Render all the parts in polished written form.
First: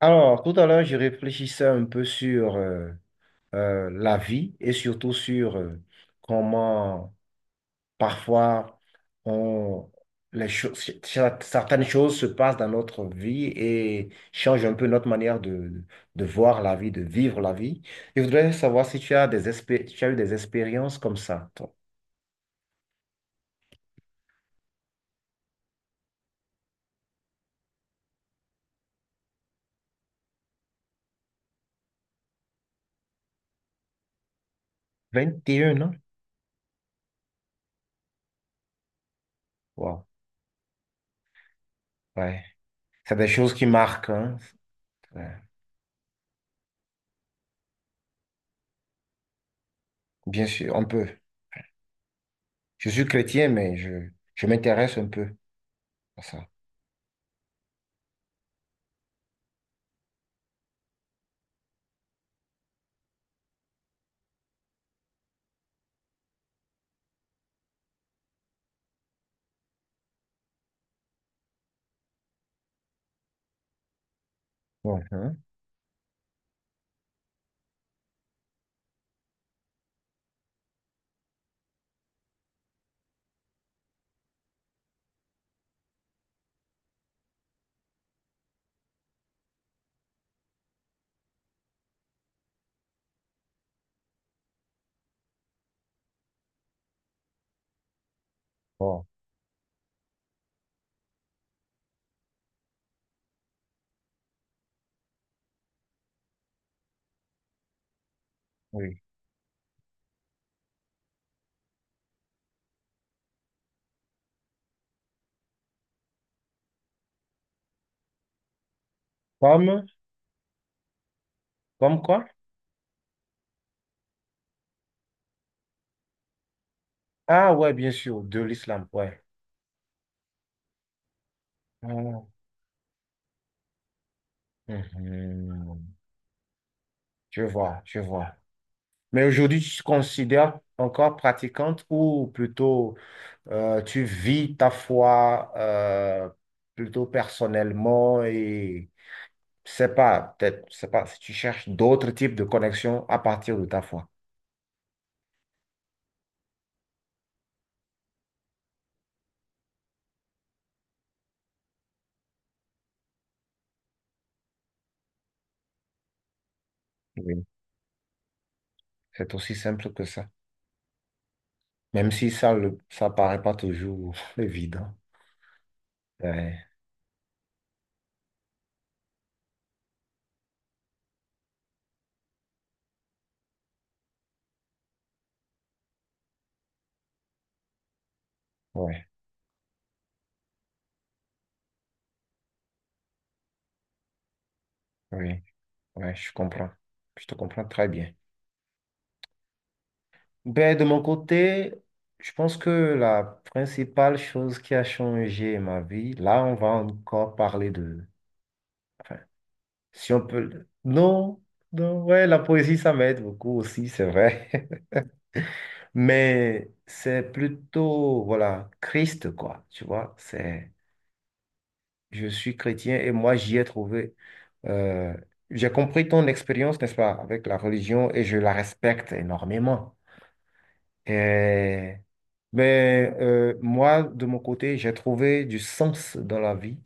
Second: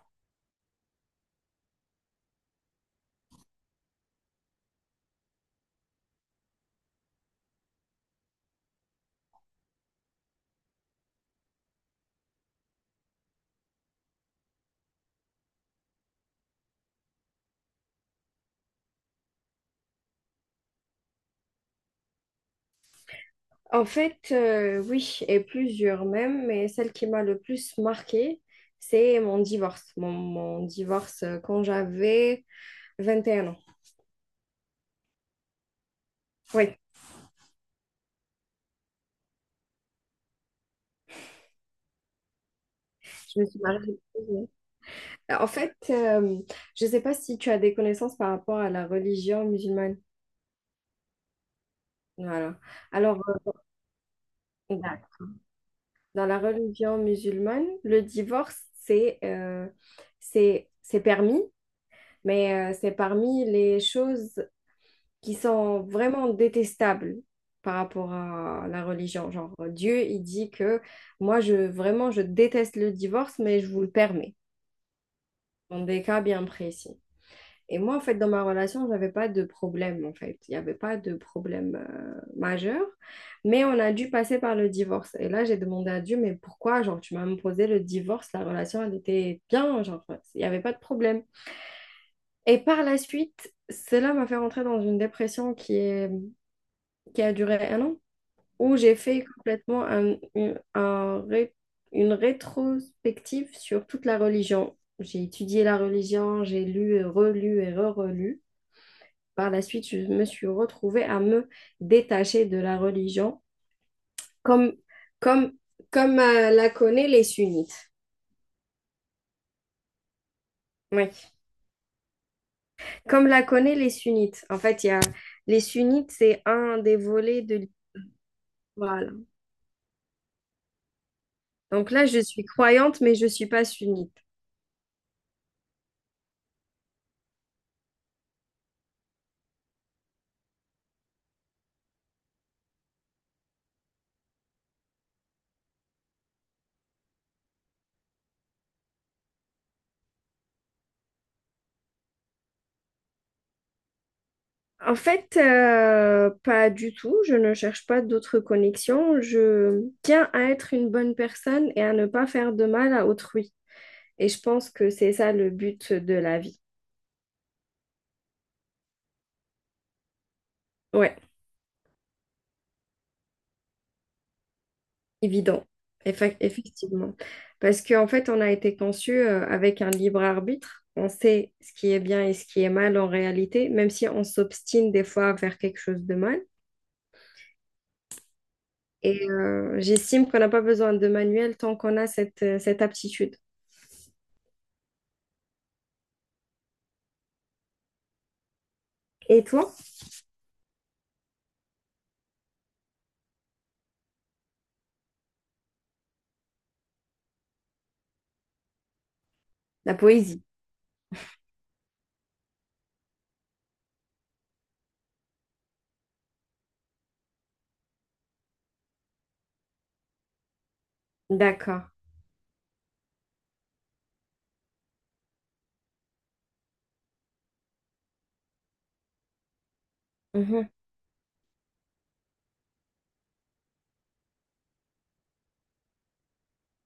Alors, tout à l'heure, je réfléchissais un peu sur la vie et surtout sur comment parfois on, les choses, certaines choses se passent dans notre vie et changent un peu notre manière de voir la vie, de vivre la vie. Je voudrais savoir si tu as tu as eu des expériences comme ça, toi. En fait, oui, et plusieurs même, mais celle qui m'a le plus marquée, c'est mon divorce. Mon divorce quand j'avais 21 ans. 21 ans? Oui, Wow. Ouais. C'est des je me choses suis qui mariée. marquent, hein. Ouais. En fait, je ne sais pas si tu as des connaissances par rapport à la religion musulmane. Bien sûr, on peut. Voilà. Je suis Alors, chrétien, mais je m'intéresse bah, un peu à dans la ça. religion musulmane, le divorce, c'est c'est permis, mais c'est parmi les choses qui sont vraiment détestables par rapport à la religion. Genre, Dieu, il dit que moi, je vraiment, je déteste le divorce, mais je vous le permets, Bon, hein, dans des cas bien précis. Et moi, en fait, dans ma relation, j'avais pas de problème, en fait. Il n'y avait pas de problème majeur, mais on a dû passer par le divorce. Et là, j'ai demandé à Dieu, mais pourquoi, genre, tu m'as imposé le divorce, la relation, elle était bien, genre, il n'y avait pas de problème. Et par la suite, cela m'a fait rentrer dans une dépression qui a duré un an, où j'ai bon, fait complètement une rétrospective sur toute la religion. J'ai étudié la religion, j'ai lu et relu et re-relu. oui. Par la suite, je me suis retrouvée à me détacher de la religion, comme, comme, comme la connaît les sunnites. Comme, Oui, comme quoi? comme la connaît les sunnites. En fait, il y a, les sunnites, c'est un des volets Ah de l'islam. ouais, bien sûr, de l'islam, ouais. Voilà. Donc là, je Ah, suis croyante, mais je ne suis pas sunnite. mhm. Je vois, je vois. Mais aujourd'hui, tu te considères encore pratiquante ou plutôt tu vis ta foi plutôt personnellement et c'est pas, peut-être, c'est pas, si tu cherches d'autres types de connexions à partir de ta foi. En fait, pas du tout. Je ne cherche pas d'autres connexions. Je tiens à être une bonne personne et à ne pas faire de mal à autrui. Et je pense que c'est ça le but de la vie. Oui, c'est aussi simple que ça. Ouais, Même si ça, ça paraît pas toujours évident. évident. Ouais, Effectivement. Parce qu'en fait, on a été conçu avec un libre arbitre. On sait ce qui est bien et ce qui est mal en réalité, même si on s'obstine des fois à faire quelque chose de mal. ouais, Et j'estime qu'on n'a pas besoin de manuel tant qu'on a cette aptitude. oui. Ouais, je comprends. Je te comprends très bien. Et toi, Ben, de mon côté, je pense que la principale chose qui a changé ma vie, là, on va encore parler de. Enfin, la si on poésie? peut. Non, non, ouais, la poésie, ça m'aide beaucoup aussi, c'est vrai. Mais c'est plutôt, voilà, Christ, quoi. Tu vois, c'est. D'accord. Je suis chrétien et moi, j'y ai trouvé. euh, J'ai compris ton expérience, n'est-ce pas, avec la religion et je la respecte énormément. Mhm, Et- mais moi, de mon côté, j'ai trouvé du sens dans la vie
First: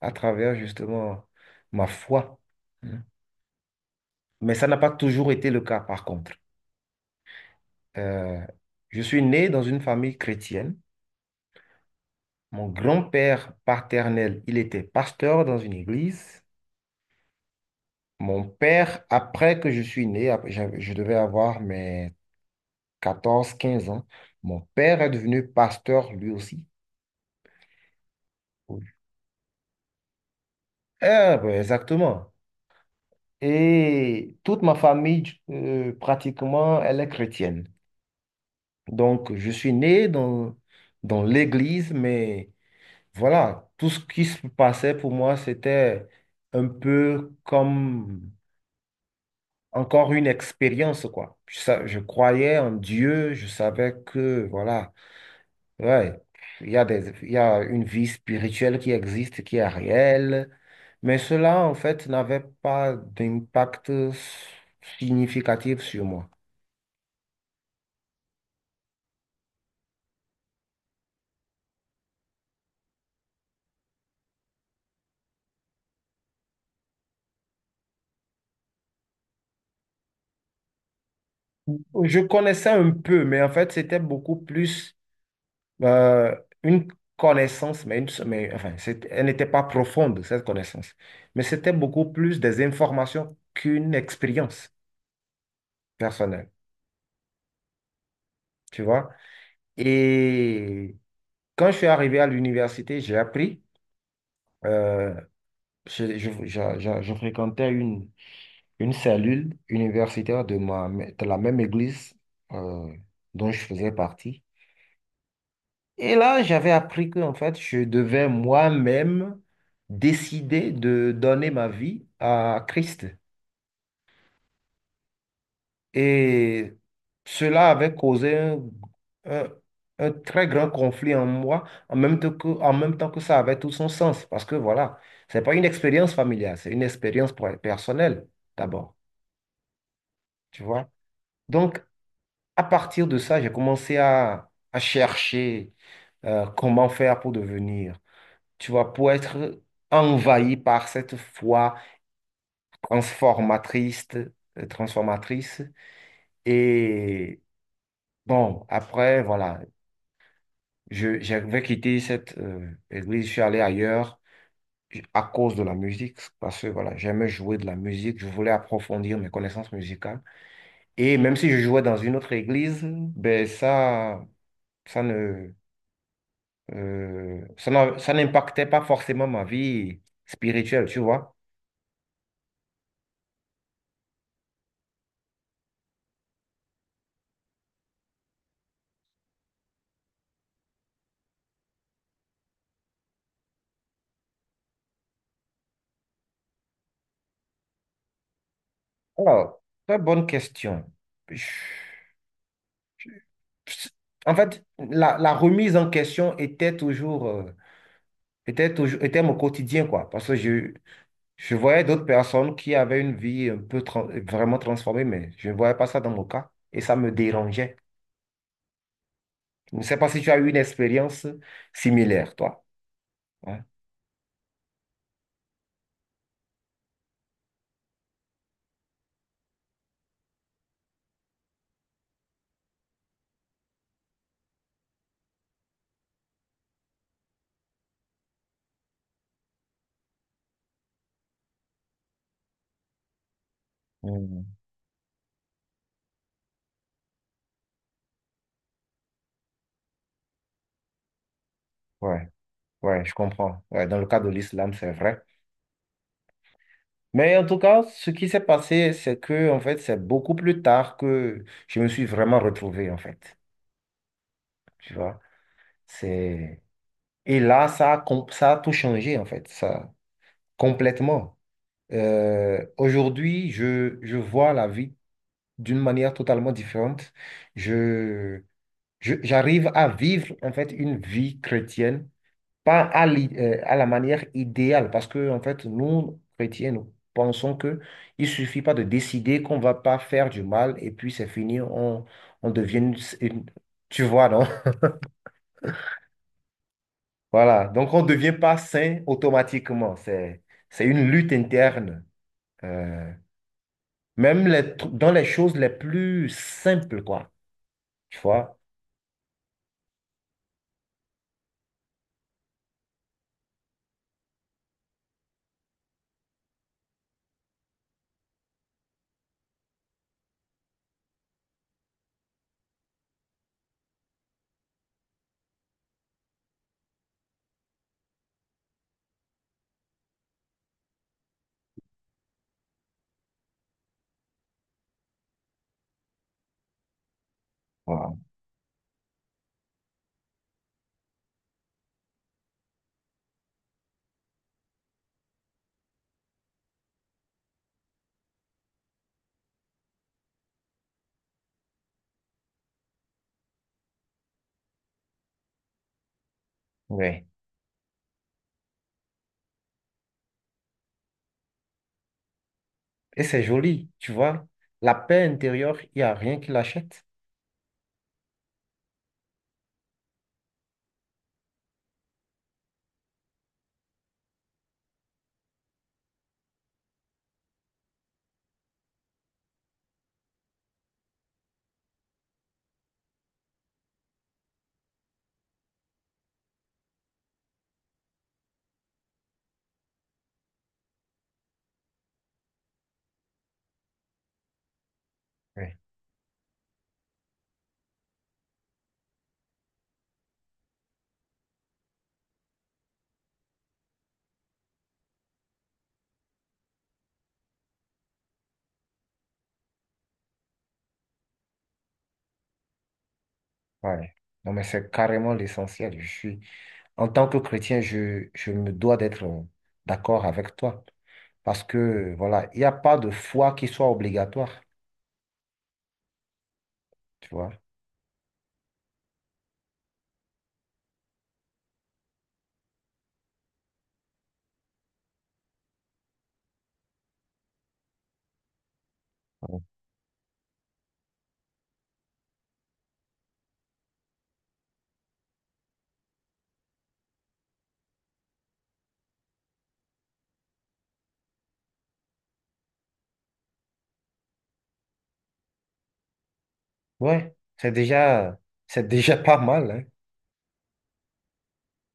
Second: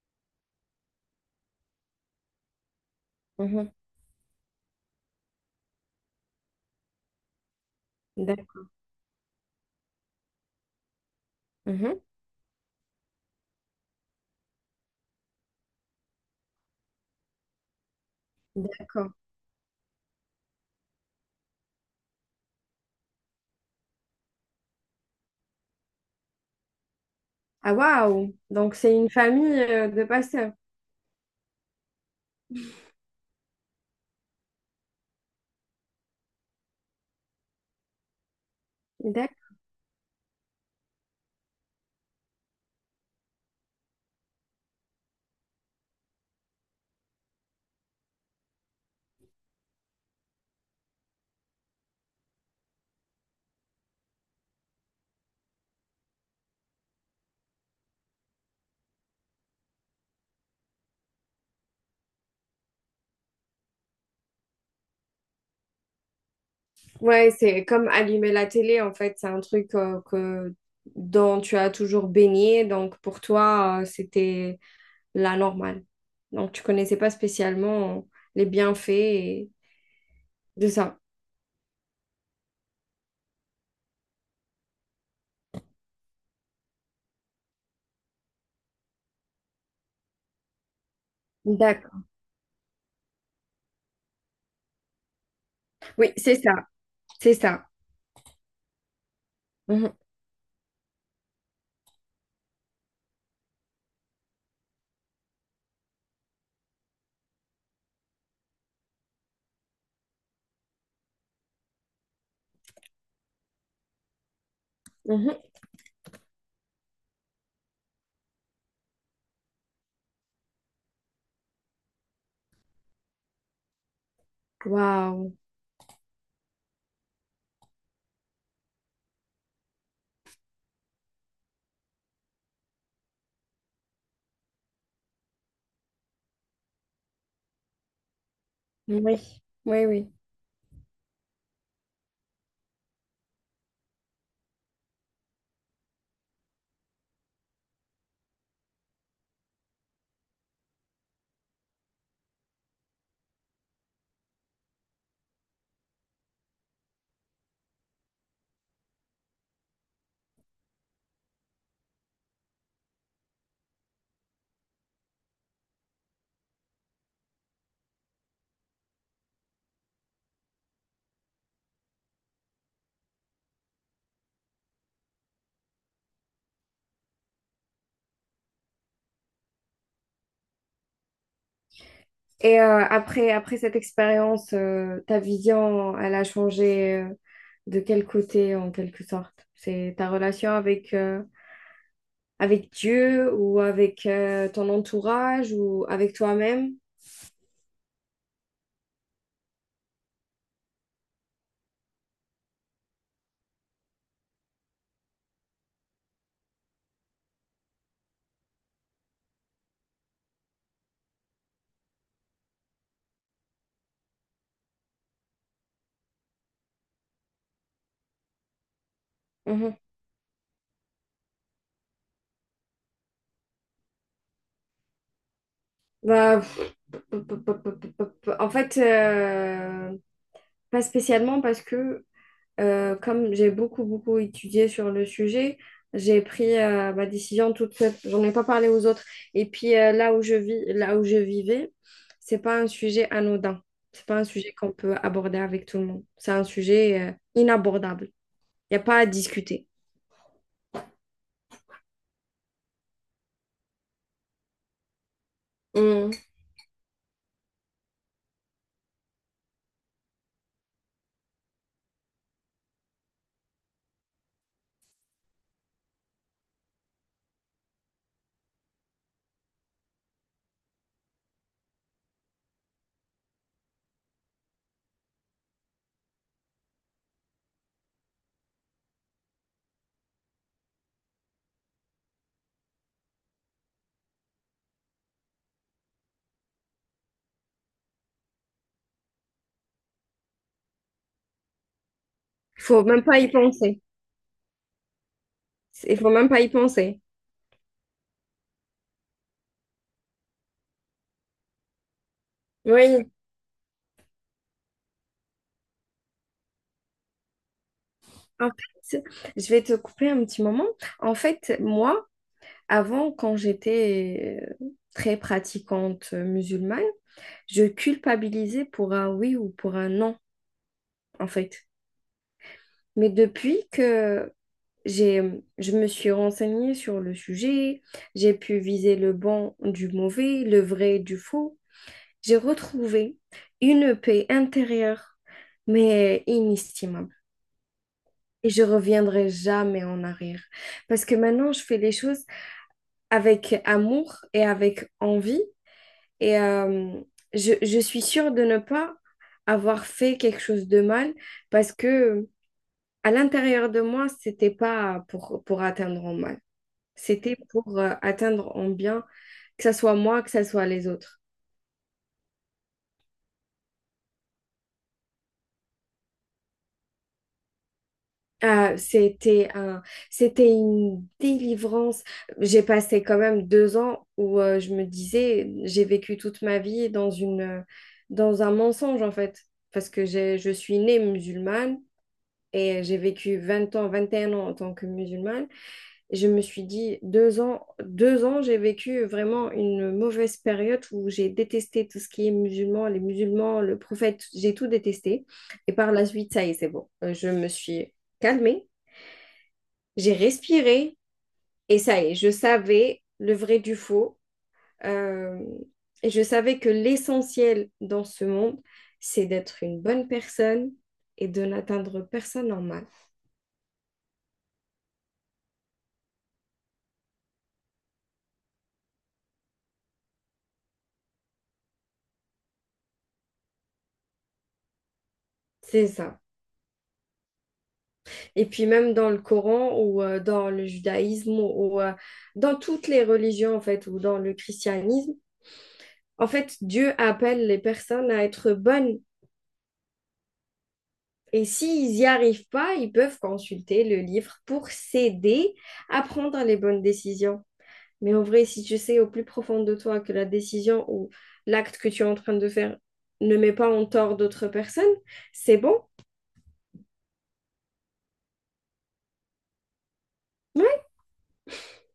à travers justement ma foi. Hein. mhm, Mais ça n'a pas toujours été le cas, par contre. Euh, d'accord. je suis né dans une famille chrétienne. Mhm, Mon grand-père paternel, il était pasteur dans une église. Mon père, d'accord. après que je suis né, je devais avoir mes 14 15 ans, mon père est devenu pasteur lui aussi. Ah, waouh! Donc, Oui. c'est une famille de pasteurs. Ah, ben, exactement. Et toute ma famille, pratiquement, elle est chrétienne. Donc, je D'accord. suis né dans l'église, mais voilà, tout ce qui se passait pour moi, c'était un peu comme encore une expérience, quoi. Je croyais en Dieu, je savais que, voilà, ouais, il y a une vie spirituelle qui existe, qui est réelle. Mais cela, en fait, n'avait pas d'impact significatif sur moi. Ouais, c'est comme allumer la télé, en fait. C'est un truc dont tu as toujours baigné. Donc, pour toi, c'était la normale. Donc, tu connaissais pas spécialement les bienfaits de ça. Je connaissais un peu, mais en fait, c'était beaucoup plus euh, une connaissance, mais enfin, elle n'était pas profonde, cette connaissance. Mais c'était D'accord. beaucoup plus des informations qu'une expérience Oui, c'est personnelle, ça. C'est ça. tu vois. Mhm, Et quand je suis arrivé à l'université, j'ai appris, euh, je fréquentais une cellule universitaire de la même église euh, dont je faisais partie. mhm. Et là, j'avais appris que, en fait, je devais moi-même décider de donner ma vie à Christ. Waouh. Et cela avait causé un- un très grand conflit en moi, en même temps que ça avait tout son sens. Parce que voilà, c'est pas une expérience familiale, c'est une expérience personnelle, d'abord. Oui, oui, oui. Tu vois? Donc, à partir de ça, j'ai commencé à chercher comment faire pour devenir, tu vois, pour être envahi par cette foi transformatrice, transformatrice. Et bon, après, voilà, j'avais quitté cette église, je suis allé ailleurs à cause de la musique, parce que voilà, j'aimais jouer de la musique, je voulais approfondir mes connaissances musicales. Et même si je jouais dans une autre église, ben ça ne, ça n'impactait pas forcément ma vie spirituelle, tu vois. Et après cette expérience, ta vision, elle a changé de quel côté en quelque sorte? C'est ta relation avec Dieu ou avec ton entourage ou avec toi-même? Alors, très bonne question. Je- En fait, la remise en question était mon quotidien, quoi. Parce que je voyais d'autres personnes qui avaient une vie un peu vraiment transformée, mais je ne voyais pas ça dans mon cas. Et ça me dérangeait. Je Mhm. ne sais pas si tu as eu une expérience similaire, toi. Ouais. Bah, en fait, pas spécialement parce que comme j'ai beaucoup, beaucoup étudié sur le sujet, j'ai pris ma décision toute seule. J'en ai pas parlé aux autres. Et puis là où je vis, là où je vivais, c'est pas un sujet anodin. C'est pas un sujet Mhm. qu'on peut aborder avec tout le monde. C'est un sujet inabordable. Il n'y a pas à discuter. Ouais, ouais, je comprends. Ouais, dans le cas de l'islam, c'est vrai. Mm. Mais en tout cas, ce qui s'est passé, c'est que, en fait, c'est beaucoup plus tard que je me suis vraiment retrouvé, en fait. Tu vois, c'est. Et là, ça a tout changé, en fait, ça, complètement. Aujourd'hui, je vois la vie d'une manière totalement différente. Je, J'arrive à vivre, en fait, une vie chrétienne, pas à la manière idéale, parce que, en fait, nous, chrétiens, nous pensons que il suffit pas de décider qu'on va pas faire du mal, et puis c'est fini, on Il devient faut une, même pas y une- penser. Tu vois, non? Il faut même pas y penser. Voilà, donc on ne devient pas sain automatiquement. C'est une lutte interne. Oui. Euh, Même les dans les choses les plus simples, quoi. Tu En vois? fait, je vais te couper un petit moment. En fait, moi, avant, quand j'étais très pratiquante musulmane, je culpabilisais pour un oui ou pour un non, en fait. Mais depuis que j'ai, je me suis renseignée sur le sujet, j'ai pu viser le bon du mauvais, le vrai du faux, j'ai retrouvé une paix intérieure, mais inestimable. Voilà. Et je reviendrai jamais en arrière. Parce que maintenant, je fais les choses avec amour et avec envie. Et euh, je suis sûre de ne pas avoir fait quelque chose de mal parce que à l'intérieur de moi, c'était pas pour atteindre en mal. Ouais. C'était pour atteindre en bien, que ce soit moi, que ce soit les autres. Et c'est joli, tu vois? La paix intérieure, il n'y a rien qui l'achète. Ah, c'était un, c'était une délivrance. J'ai passé quand même 2 ans où je me disais, j'ai vécu toute ma vie dans une, dans un mensonge en fait, parce que je suis née musulmane. Et j'ai vécu 20 ans, 21 ans en tant que musulmane. Je me suis dit, 2 ans, 2 ans, j'ai vécu vraiment une mauvaise période où j'ai détesté tout ce qui est musulman, les musulmans, le prophète, j'ai tout détesté. Et Ouais. par la suite, ça y est, c'est bon. Je me suis calmée, j'ai respiré et ça y est, je savais le vrai du faux. Euh, et je savais que l'essentiel dans ce monde, c'est d'être une bonne personne et de n'atteindre personne en mal. Ouais. Non, mais c'est carrément l'essentiel. En tant que chrétien, je me dois d'être d'accord avec toi. Parce que, voilà, il n'y a pas de foi qui soit obligatoire. C'est ça. Tu vois? Et puis même dans le Coran ou dans le judaïsme ou dans toutes les religions en fait ou dans le christianisme, en fait Dieu appelle les personnes à être bonnes. Et s'ils n'y arrivent pas, ils peuvent consulter le livre pour s'aider à prendre les bonnes décisions. Mais en vrai, si tu sais au plus profond de toi que la décision ou l'acte que tu es en train de faire ne met pas en tort d'autres personnes, c'est bon. Ouais, c'est déjà pas mal, hein. Ouais,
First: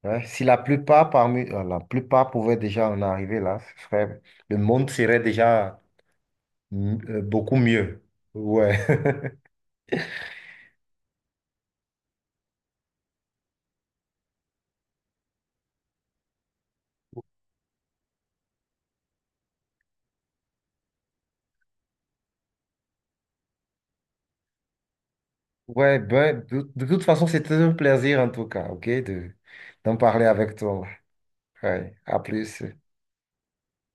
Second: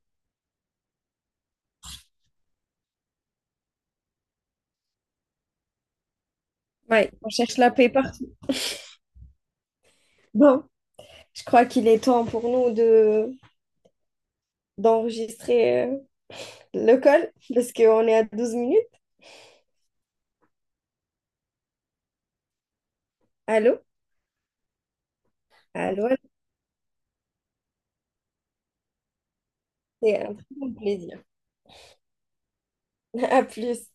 Ouais, si la plupart la plupart pouvaient déjà en arriver là, le monde serait déjà ouais, on beaucoup cherche la paix mieux. partout. Ouais. Bon, je crois qu'il est temps pour nous de d'enregistrer le call parce qu'on est à 12 minutes. Allô? Ouais, Allô, allô, ben, de toute façon, c'était un plaisir en tout cas, ok, d'en c'est parler un très avec bon toi. plaisir. Ouais, à plus. À plus.